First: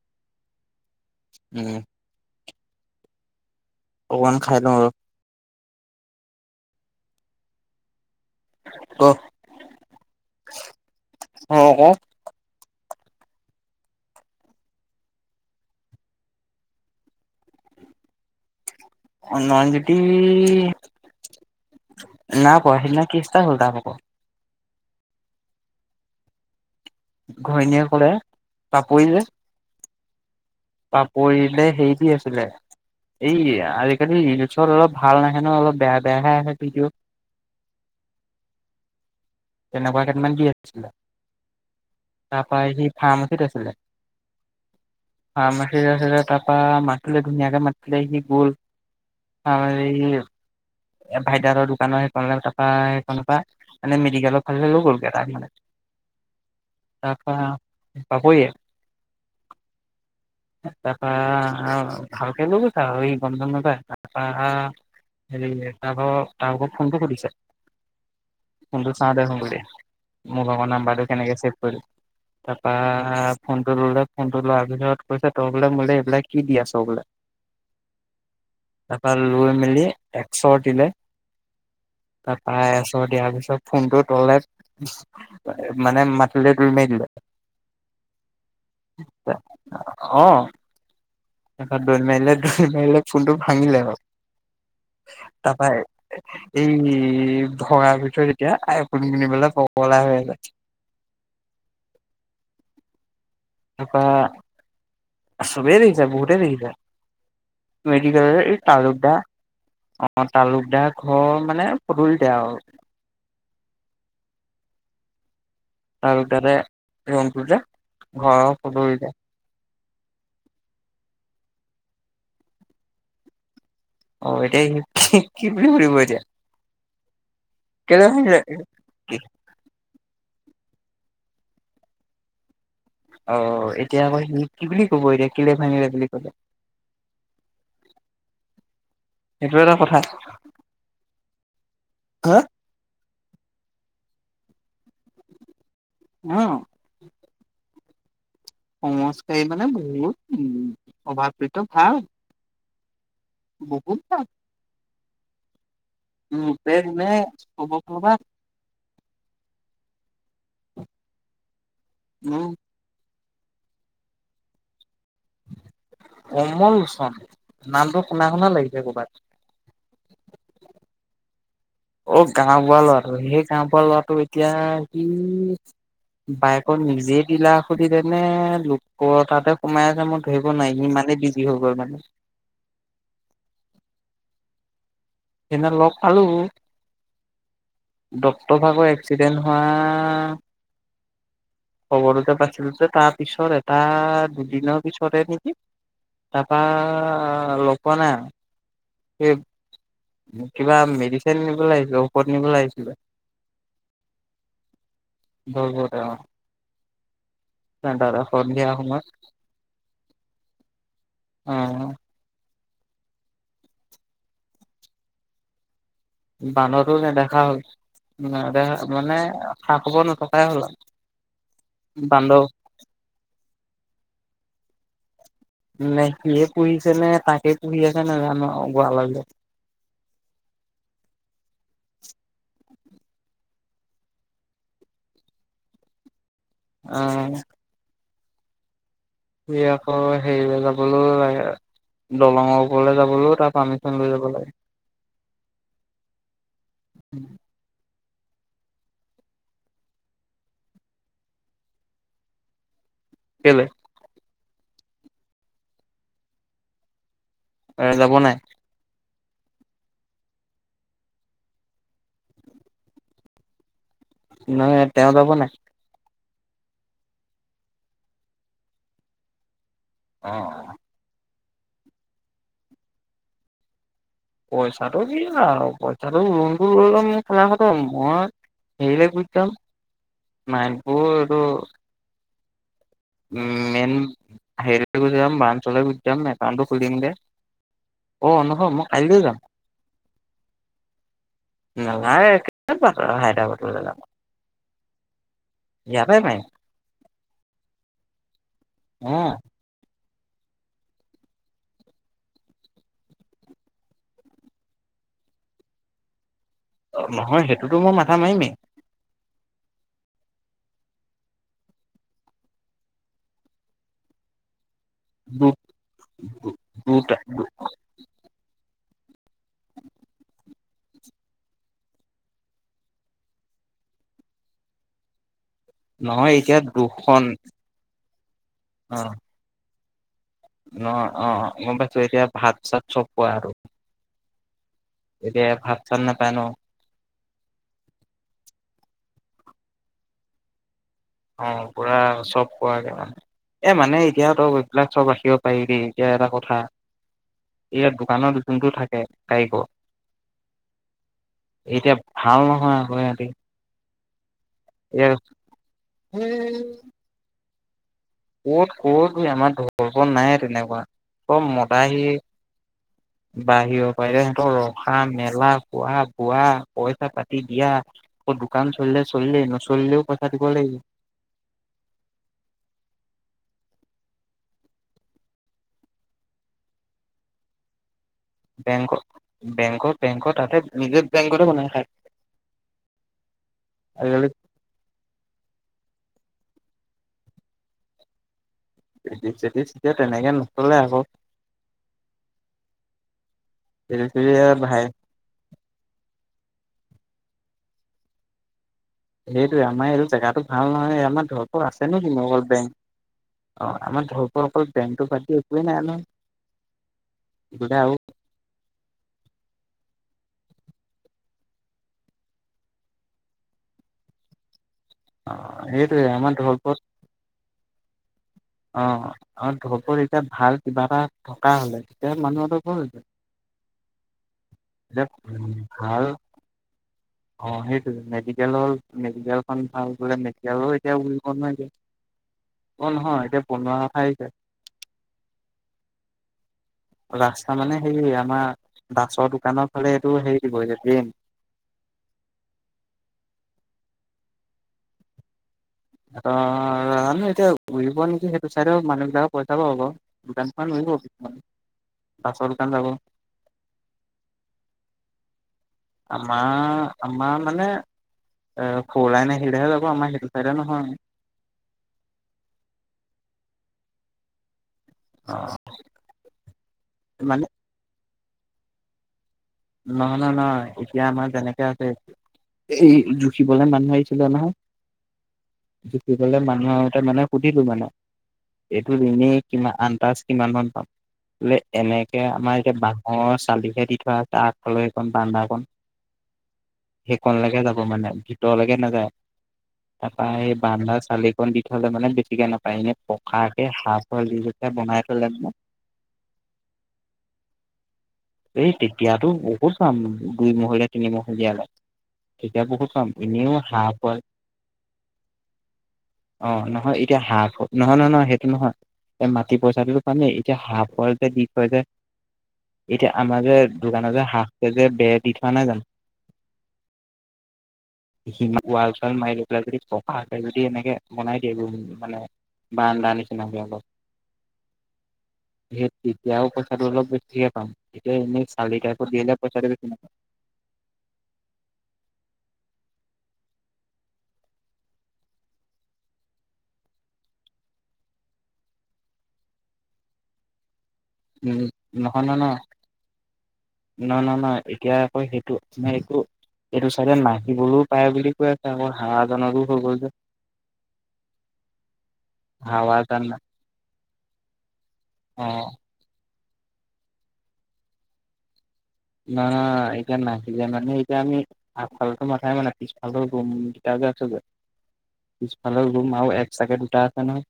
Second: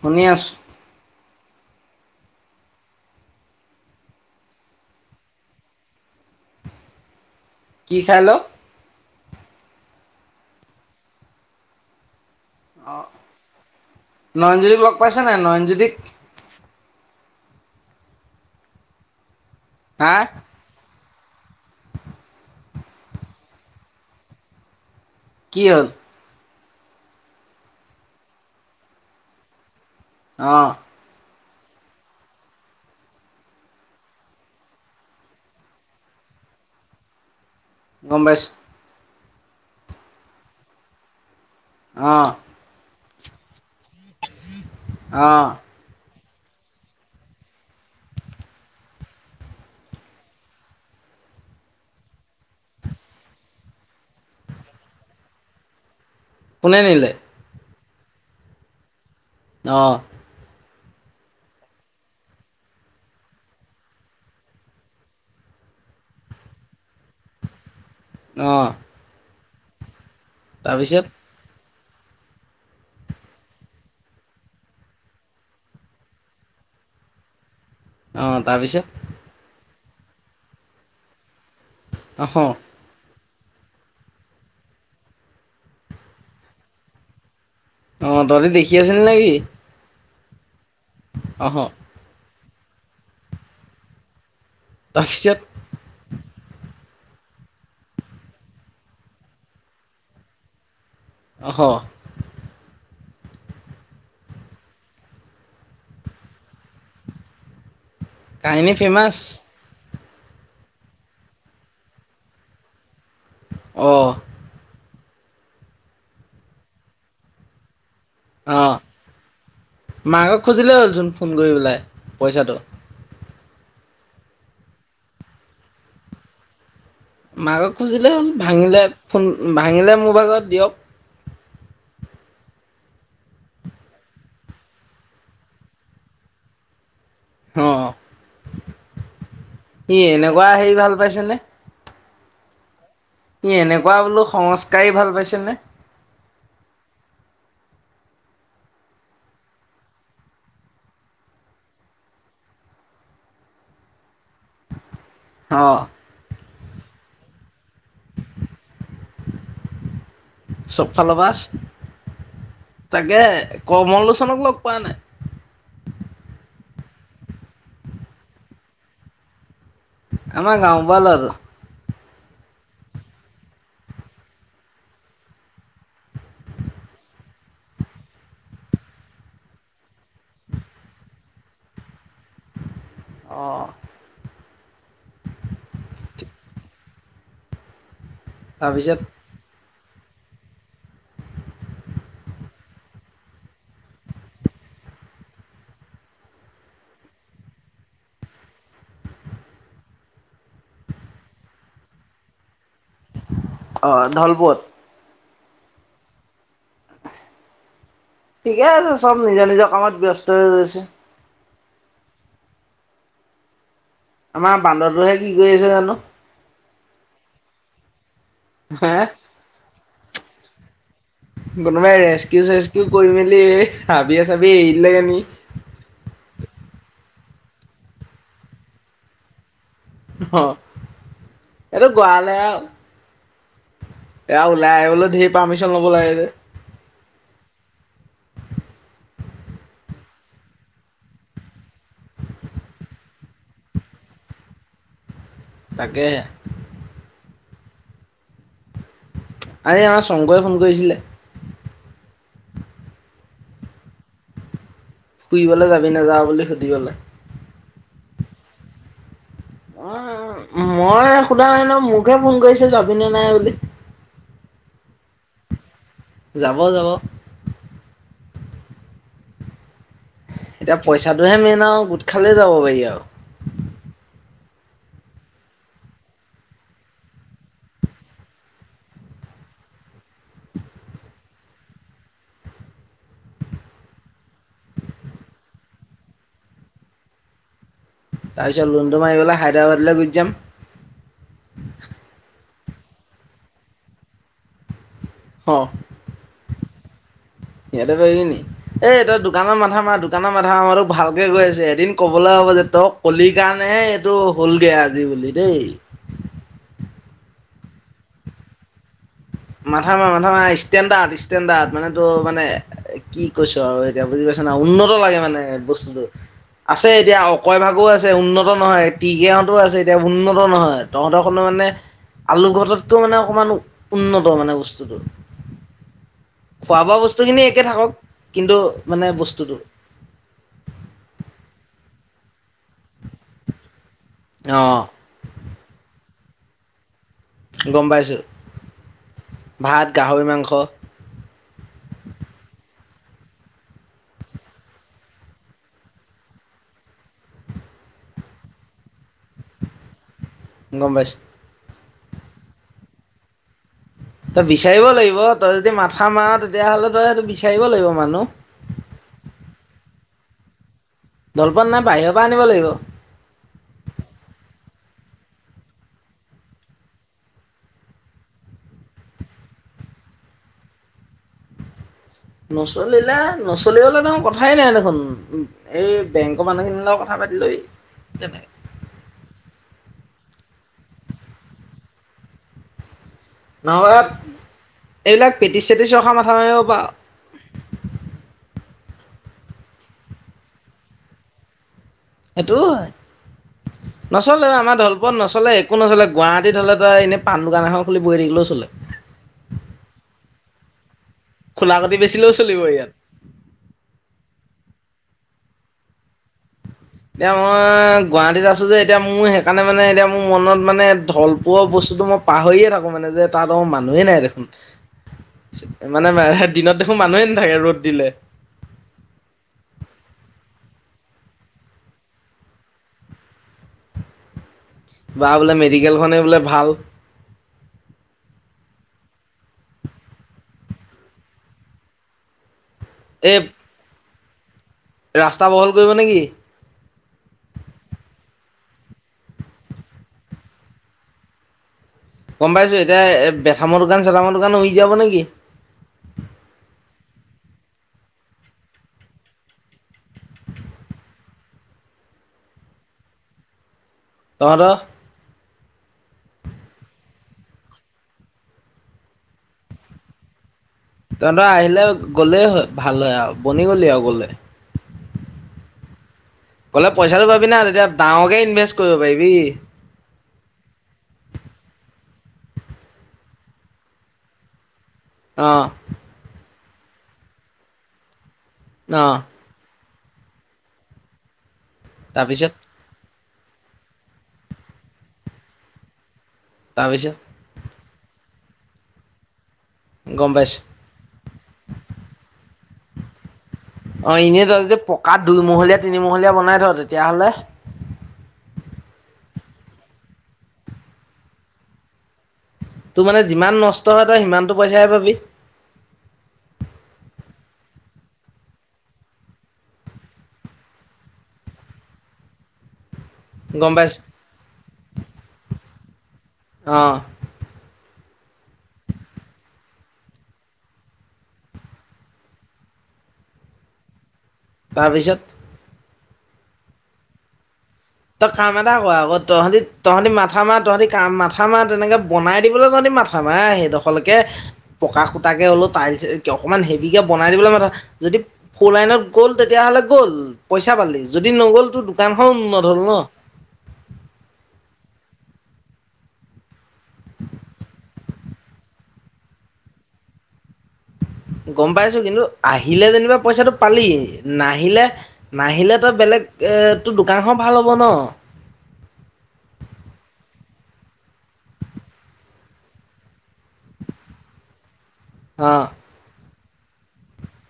শুনি আছোঁ। উম! অকনমান খাই লওঁ ৰ। কি খাই‌ ল? ক [inaudible] আহ ক? আহ নয়নজ্যোতিক লগ পাইছা নাই, নয়নজ্যোতিক? অঁ নয়নজ্যোতি হা নাই পোৱা, সিদিনা কেষ্ট এটা হ'ল তাৰ ভাগৰ। কি হ'ল? ঘৈণীয়ে ক'লে পাপৰি যে অ পাপৰি দে হেৰিটি আছিলে, এই আজিকালি ৰিলছত অলপ ভাল নাহে ন অলপ বেয়া-বেয়াহে আহে ভিডিঅ'। গম পাইছোঁ। তেনেকুৱা কেইটামান কি আহিছিলে? অ তাৰপৰা [unintelligible] ফাৰ্মাছিত আছিলে। অ অ ফাৰ্মাছিত আছিলে তাৰপা মাতিলে ধুনীয়াকে, মাতিলে সি গল [unintelligible] আৰু এই ভাইদাহঁতৰ দোকানৰ সেইখনলে তাৰপা সেইখনৰ পৰা মানে মেডিকেলৰ ফালে লৈ গ'লগৈ তাৰপাছত কোনে নিলে? পাপৰিয়ে? অঁ! তাৰপা অঁ ভালকে লৈ গৈছে আও এই গম-চম নাপায়, তাৰপা হেৰি তাৰপা তাৰ ভাগৰ ফোনটো সুধিছে অ ফোনটো চাওঁ দে ক বুলি মোৰ ভাগৰ নাম্বাৰটো তাৰপিছত কেনেকে ছেভ কৰিলি? তাৰপা ফোনটো ললে, ফোনটো লোৱাৰ পিছত কৈছে ত‌ই বোলে মোলে এইবিলাক কি দি আছ বোলে? অ তাৰপিছত তাৰপৰা লৈ মেলি একচৰ দিলে অহ তাৰপা এচৰ দিয়া পিছত তাৰপৰা ফোনটো ললে মানে মাটিলে দলি মাৰি দিলে। অঁ তহঁতি দেখি আছিলি নে কি? অঁ! তাৰপৰা দলি মাৰি । [unintelligible] মাৰিলে ফোনটো ভাঙিলে ব। তাৰপিছত তাৰপা- এই ভগাৰ ভিতৰত এতিয়া আইফোন কিনিবলে পগলা হৈ আছে। অঁহ তাৰপা চবেই দেখিছে বহুতে দেখিছে। মেডিকেল এই কাহিনী তালুক দা ফেমাচ অঁ তালুকদাৰ ঘৰৰ মানে পদূলিতে আৰু। অহ। আৰু তা'তে ৰংপুৰ যে- ঘৰৰ অ পদূলিতে। মাক'ক খুজিলেই হ'ল চোন ফোন কৰি পেলাই পইচাটো। অঁ এতিয়া কি, কি বুলি সুধিব এতিয়া। মাকক খুজিলে হ'ল। ভাঙিলে ফোন, ভাঙিলে মোৰ ভাগত দিয়ক। অঁ এতিয়া আকৌ সি কি বুলি ক'ব এতিয়া কেলে ভাঙিলি বুলি কলে? অঁ সেইটো এটা কথা ই' এনেকুৱা হেৰি ভাল পাইছেনে? হাঁ ই' এনেকুৱা বোলো সংস্কাৰী ভাল পাইছেনে। অঁ সংস্কাৰী মানে বহুত চভাব-চৰিক্ৰ ভাল। বহুত ভাল। অঁ উম। ৰূপে-গুণে চবৰ ফালৰ পৰাই। চব ফাৰল- উম। তাকে কমল লোচনক লগ পোৱা নাই। কমল লোচন নামটো শুনা, শুনা লাগিছে কৰ'বাত। আমাৰ গাওঁৰ বুঢ়া লৰাটো। অ গাওঁ বুঢ়া ল'ৰাটো। সেই গাওঁ বুঢ়া লৰাটো এতিয়া সি বাইকৰত নিজে দিলে নে লোকৰ তা'তে সোমাই আছে মই ধৰিব নোৱাৰি। ইমানেই বিজি হৈ গ'ল মানে। অঁ সেইদিনা লগ পলো। ডক্তৰ ভাগৰ তাৰপিছত এক্সিডেন্ট হোৱা- অঁ খবৰতে পাইছিলো যে। তাৰপিছত এটা দুদিনৰ পিছতে নেকি তাপা লগ পোৱা নাই আৰু। সি কিবা মেডিচিন নিবলৈ আহিছিল। ঔষধ নিবলৈ আহিছিলে। অঁহ [unintelligible] [unintelligible] ঠিকে সন্ধিয়া আছে। সময়ত চব নিজৰ, নিজৰ কামত ব্যস্ত হৈ গৈছে। অঁ আমাৰ বান্দৰ টোহে কি কৰি আছে জানো? বান্দৰটো নেদেখা হ'ল। হে মানে- খা- খবৰ নথকাই হ'ল আৰু। কোনোবাই ৰেষ্টকিউ-চেষ্টকিউ কৰি মেলি এই হাবিয়ে-চাবিয়ে মেলি দিলে গৈ নেকি। [inaudible] নে সিয়ে পুহিছে নে তাকেই পুহি আছে নেজানো আৰু গোৱালা ঘৰ । অ এইটো গোৱালাই এয়া ওলাই আহিবলৈ ঢেৰ পাৰ্মিশন ল'ব লাগিল যে। অ আকৌ হেৰিলৈ যাবলৈ লাগে দলঙৰ ওপৰলৈ যাবলৈও তাৰ পাৰ্মিচন লৈ যাব লাগে। তাকে আৰে আমাৰ শংকৰে ফোন কৰিছিলে। কেলে? ফুৰিবলে যাবি নাযাওঁ বুলি সুধিবলে । এ যাব নাই । অ মই সোধা নাই ন মোকহে ফোন কৰিছিল যাবিনে নাই বুলি । নহয় তেওঁ যাব নাই? যাব যাব। অ এতিয়া পইচাটোহে মেইন। আৰু গোট খালে যাব পাৰি আৰু । পইচাটো কি ন আৰু পইচাটো লোণটো লৈ লম খেলা খটম মই হেৰিলৈ গুজি যাম নাইবোৰ এইটো মেইন হেৰিলৈ গুচি যাম বাঞ্চলৈ গুচি যাম একাউটটো খুলিম গে। তাৰপিছত লোণটো মাৰিবলে হাইড্ৰবাদলৈ গুচি যাম। পোৱা হাইড্ৰাবাদলে যাব ইয়াৰ পৰায়ে পাৰিম । য়াতে পাৰিবি নি এই তই অ দোকানৰ মাথা মাৰ দোকানৰ মাথা মাৰাটো ভালকে গৈ আছে এদিন কবলৈ হ'ব যে তই কলিৰ কাৰণেহে এইটো হলগে আজি বুলি দেই। অ নহয় সেইটোতো মই মাথা মাৰিমেই । মাথা মাৰ মাথা মাৰ ষ্টেণ্ডাৰ্ড ষ্টেডাৰ্ড মানে তোৰ মানে কি কৈছো আৰু এতিয়া বুজি পাইছ ন উন্নত লাগে মানে দু বস্তুতটো আছে দুটা এতিয়া অকৈ ভাগো আছে উন্নত নহয় তিগ আছে এতিয়া উন্নত নহয়। তহঁতৰ খনৰ মানে আলুগঘটতকৈও মানে অকণমান ও উন্নত মানে বস্তুটো । নহয় এতিয়া খোৱা বোৱা দুখন বস্তুখিনি একে থাকক । কিন্তু মানে বস্তুটো অ অ গম পাইছো এতিয়া ভাত চাত চব পোৱা আৰু । অ এতিয়া ভাত চাত নাপাই ন। গম পাইছোঁ ভাত গাহৰি মাংস । অ পুৰা চব পোৱাকে মানে এ মানে এতিয়া ত এইবিলাক চব ৰাখিব পাৰিবি এতিয়া এটা কথা ইয়াত দোকানত যোনটো থাকে কাৰিকৰ গম পাইছো । এতিয়া ভাল নহয় আকৌ সিহতি। তই বিচাৰিব লাগিব তই যদি মাথা মাৰ তেতিয়য়াাহ'লে তই এইটো বিচাইব লাগিব । ক'ত ক'ত ত আমাৰ ঢল অ নাই তেনেকুৱা । অ জলপান নাই মদাহি বাহিৰৰ পৰা আনিব লাগিব বাহিঅ পাৰিলে সিহঁতৰ ৰ থকা মেলা খোৱা বোৱা পইচা পাতি দিয়া, আকৌ দোকান চলিলে চলিলেই নচলিলেও পইচা দিব লাগিব । নচলিলে নচলিবলে ত কথাই নাই দেখোন, এই বেংকৰ মানুহখিনিৰ লগত কথা পাতি লবি । বেং বেংকৰ বেংকৰ তাতে নিজে বেংকতে বনাই খায়। [unintelligible] আজিকালি এইবিলাক পেতিছ চেটিছ ৰখা মাথা মাৰিব পাৱ। পেটিচ চেটিছ তেনেকে নচলে আকৌ । সেইটো হয়, যেতি তেতিয়া নচলে আমাৰ ভাই দলপত নচলে একো নচলে গুৱাহাটীত হলে এ এনে পাণ দোকান এখন খুলি বহি থাকিলেও চলে । সেইটোৱে আমাৰ এইটো জেগাতটো ভাল নহয় আমাৰ ধৰ খোলা আছে কাটি নেকি বেচিলেও অকল চলিব ইয়াত বেংক অ আমাৰ ধৰ অকল পেনটো পাটি একোৱেই নাই নহয়। এতিয়া বোলে আৰু মই গুৱাহাটীত আছো যে এতিয়া মোৰ সেইকাৰণে মানে এতিয়া মোৰ মনত মানে ঢল পোৱ বস্তুতটো মই পাহৰিয়ে থাকো মানে, যে তাত অ মানুহে নাই দেখোন অ । সেইটোৱে আমাৰ মানে দিনত ধৰপত দেখোন মানুহে নাথাকে ৰ'দ দিলে। অ আৰু ধবত এতিয়া ভাল কিবা এটা থকা হলে, তেতিয়া মানুহটো ভৰ হৈ যায় । বা বোলে মেডিকেলখনেই বোলে ভাল । অঁ সেইটোৱে [unintelligible] [unintelligible] মেডিকেলৰ মেডিকেলখন ভাল বোলে মেডিকেলো এতিয়া বুলিব নোৱাৰ অ নহয়। এই বনোৱা ঠাই [inaudible] ৰাস্তা বহল কৰিব নেকি? ৰাস্তা মানে হেৰি আমাৰ দাচৰ দোকানৰ ফালে এইটো হেৰি হৈ য দেইম । গম পাইছো এতিয়া এ বেথামৰ দোকান চেথামৰ দোকান হৈ যাব নেকি? অ। নাজানো এতিয়া উৰিব নেকি? সেইটো চাইডেও মানুহ বিলাকৰ পইচা পাব বাও। দোকান খন উৰিব, মাছৰ দোকান যাব তহত আমাৰ আমাৰ মানে অ খৌলাই ন সিলহে যাব আমাৰ সেইটো চাইডে নহয় । তহঁতৰ আহিলে গ'লেই হয় ভাল হয় আও, বনি গলি আও গলে । অ। কলে পইচাটো মানে পাবি না তেতিয়া ডাঙকে ইনভেষ্ট কৰিব পাৰিবি। নহ নহ নহয় এতিয়া আমাৰ যেনেকে আছে এই জুখিবলে মানুহ আহিছিলে নহয় । অ', জুখিবলে মানুহ অ ত মানে সুধিলো মানে এইটো অ'। এনে কিমান- তাচ কিমান মান পাম, মানে এনেকে তাৰপিছত আমাৰ এতিয়া অ চালিহে দি থোৱা তাৰ আগফালে এইখন বাৰান্দাখন। তাৰপিছত সেইকন লাগে যাব মানে ভিতৰলৈকে নাযায়। তাৰপৰা গম সেই পাইছো বাৰান্দা চালি খন দি থলে মানে বেছিকে নাপ পায়নে প অ এনেই ত যদি পকাত মানে দুইমহলীয়া তিনিমহলীয়া বনাই থ তেতিয়াহলে তো বহুত চাম দুই মহলীয়া তিনি মহলীয়ালে। তেতিয়া বহুত তোৰ কম মানে এনেও যিমান নষ্ট হাঁহ তই হয়, সিমানটো পইচাহে পাবি আহ নহয় এতিয়া সাঁ নহয় নহয় নহয় সেইটো নহয়, এই মাটি পইচাটোতো পামেই এতিয়া হাঁহ পোৱালিতে যে দি থয় যে। এতিয়া আমাৰ গম পাইছো দোকানত যে হাফ কে যে বেৰ দি থোৱা নাই জানো। অহ। সেইখিনি‌ ৱাল চাল মাৰি লৈ পেলাই যদি পকাকে যদি এনেকে বনাই দিয়ে মানে বাৰান্দা নিচিনাকৈ অলপ। তাৰপিছত। তেতিয়াও পইচাটো অলপ বেছিকে পাম। এতিয়া এনেই চালি বনাবই টাইপত আকৌ দিলে তহঁতি পইচাটো বেছি নাপাম তহঁতি মাথা মাৰ তহঁতি কা মাথা মাৰ তেনেকে বনাই দিবলৈ যদি মাথা মাৰ সেইদখৰলেকে, পকা খুটাকে লো তাইল অকনমান হেভি কে বনাই দিবলৈ মাথা যদি ফুৰ লাইনত গ'ল তেতিয়া হলে গ'ল পইচা পালি যদি উম নগ'ল তো নহয় দোকানখন ন উন্নত ন নাই? এতিয়া আকৌ সেইটো মানে এইটো এইটো চাইডে নাহিবলৈও পায় বুলি কৈ আছে আকৌ হাহজনৰো হৈ গল যে। গম পাইছো কিন্তু আহিলে যেনিবা হাৱাজান পইচাটো পালি নাহিলে অ নাহিলে তই বেলেগ এ তোৰ দোকানখন ভাল হ'ব ন। না এতিয়া নাহিলে মানে এতিয়া আমি আগফালতো মাথাই মানে পিছফালৰ গ ৰুমকেইটা যে আছ যে অ পিছফালে ৰুম আৰু এক চাগে দুটা আছে নহয়।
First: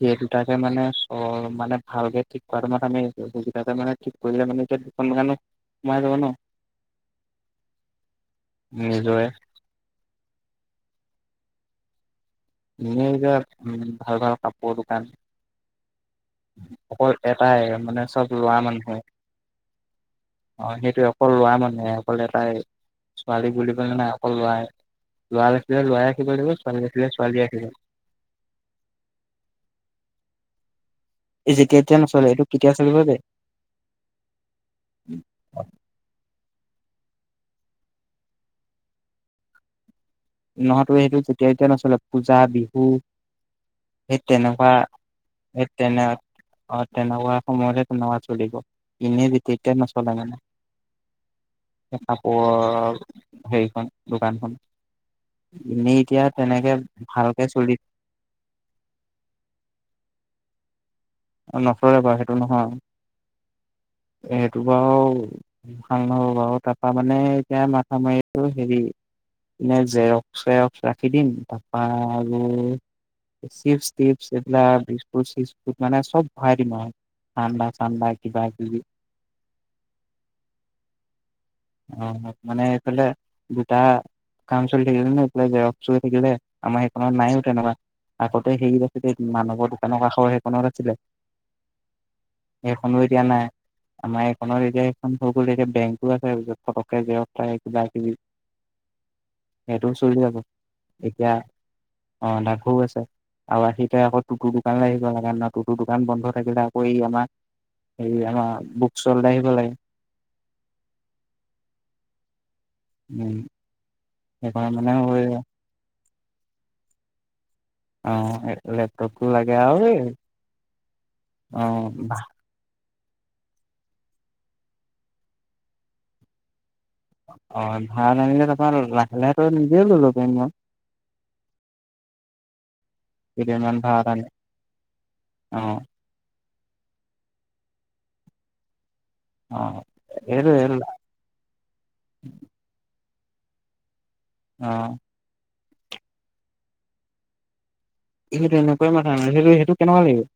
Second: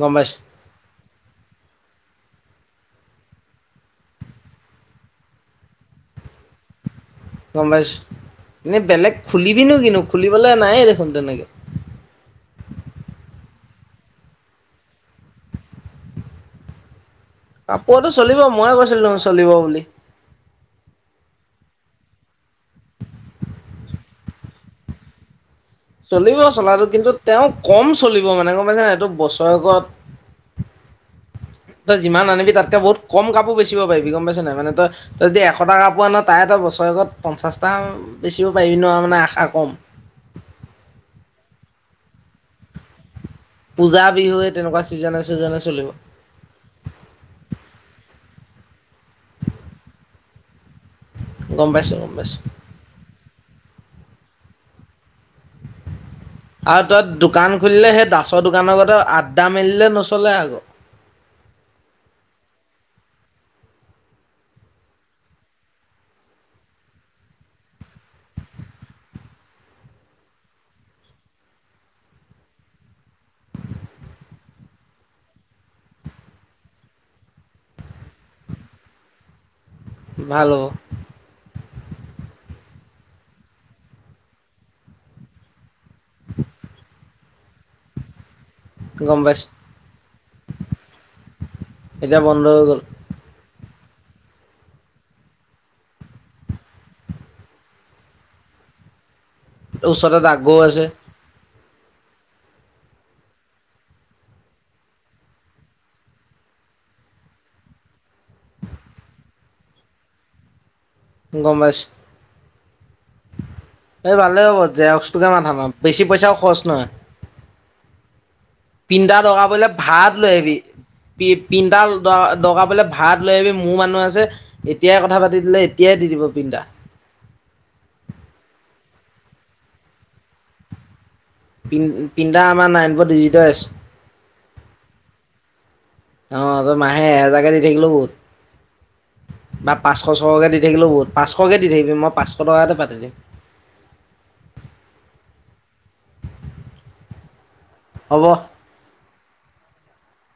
গম পাইছোঁ দুটাকে মানে অ, মানে ভালকে ঠিক কৰা মাথা মাৰি আছোঁ আমি বুজি পাইছা মানে ঠিক কৰিলে মানে এতিয়া দুখন দোকানো [unintelligible] গম পাইছো এনেই বেলেগ নিজৰে খুলিবিনো কিনু খুলিবলৈ নায়ে দেখোন তেনেকে এ যে উম ভাল ভাল কাপোৰ দোকান অকল এটাই মানে কাপোৰতো চব চলিব ল'ৰা ময়ে মানুহে কৈছিলোঁ চলিব বুলি অ সেইটো অকল ল'ৰা মানুহে অকল এটাই ছোৱালীক বুলি কলে নাই অকল ল'ৰা এ যে ল'ৰা য়ে ৰাখিব চলিব লাগিব ছোৱালী চলাটো কিন্তু ৰাখিলে ছোৱালীয়ে তেওঁ ৰাখিব কম চলিব মানে গম পাইছে নাই এইটো বছৰেকত এই যেতিয়া তেতিয়া তই যিমান নচলে এইটো আনিবি কেতিয়া তাতকে চলিব বহুত যে কম কাপোৰ বেচিব পাৰিবি গম পাইছ নাই মানে তই যদি এশটা কাপোৰ আন তাই এটা বস্তু বয়গত পঞ্চাছটা বেচিব পাৰিবি নোৱাৰ মানে আশা কম নহয়তো সেইটো যেতিয়া এতিয়া নচলে পূজা বিহু পূজা সেই বিহুৱে তেনেকুৱা ছিজনে স ছিজনে চলিব তেনে অ তেনেকুৱা সময়তে তেনেকুৱা চলিব এনে যেতিয়া তেতিয়া নচলে মানে গম পাইছো গম তাপ পাইছো সেইখন দোকানখন এনেই এতিয়াত আৰু তাত দোকান খুলিলে সেই দাচৰ দোকানৰ গতে আড্ডা মেলিলে নচলে আকৌ নথৰে বাৰু সেইটো নহয় সেইটো বাৰু ভাল নহব বাৰু তাৰপা মানে এতিয়া মাথা মাৰিছো হেৰি এ জেৰক্স চেৰক্স ৰাখি দিম তাৰপা আৰু চিপছ তিপছ এইবিলাক বিস্কুট চিস্কুত মানে চব ভাৰাই দিম আৰু ঠাণ্ডা চাণ্ডা কিবা কিবি ভাল হ'ব অ মানে এইফালে দুটা কাম চলি থাকিলে ন এইফালে জেৰক্স চলি থাকিলে আমাৰ সেইখনত নাইও তেনেকুৱা আগত হেৰি আছে দেই গম পাইছো মানবৰ দোকানৰ কাষ সেইখনৰে এতিয়া বন্ধ হৈ গ'ল এতিয়া আমাৰ এইখনৰ এতিয়া সেইখন হৈ গ'ল এতিয়া বেংকো আছে ওচত পটককে জেৰক্স কৰাই কিবা কিবি সেইটোও চলি ওচৰতে যাব ডাকঘৰো আছে এতিয়া অ তাকো আছে আৰু আহিতে আকৌ টুতুৰ দোকানলে আহিব লাগে ন টুটু দোকান বন্ধ থাকিলে আকৌ এই আমাৰ হেৰি আমাৰ বুক চল আহিব লাগে গম পাইছো উম এই ভালে হ'ব সেইকাৰণে মানে জেৰক্স টোকে মাথা মাৰ বেছি পইচাও খৰচ নহয় অ পিন্দা লেপটপটো লাগে দগাবলে আৰু এই ভাড়াত লৈ আহবি পি অ পিন্দা দগাবলে ভাত লৈ আহিবি মোৰ মানুহ আছে এতিয়াই কথা পাতি দিলে এতিয়াই দি দিব প্ৰিন্টা অ ভাৰাত আনিলে তাৰপৰা লাহে লাহে ত নিজেও লৈ লব পাৰিম ম প্ৰিন্টাৰ আমাৰ নাইন ফ' ডিজিট এছ কেইদিনমান ভাড়াত আনি অ অ তই মাহে এহেজাৰকে দি থাকিলো অ বহুত বা পাঁচশ এইটো ছশকে দি থাকিলেও বহুত পাঁচশকে দি থাকিবি মই পাঁচশ টকাতে পাতি দিম। অহ হ'ব। ইহঁতি এনেকুৱাই মান সেইটো সেইটো কেনেকুৱা লাগিব।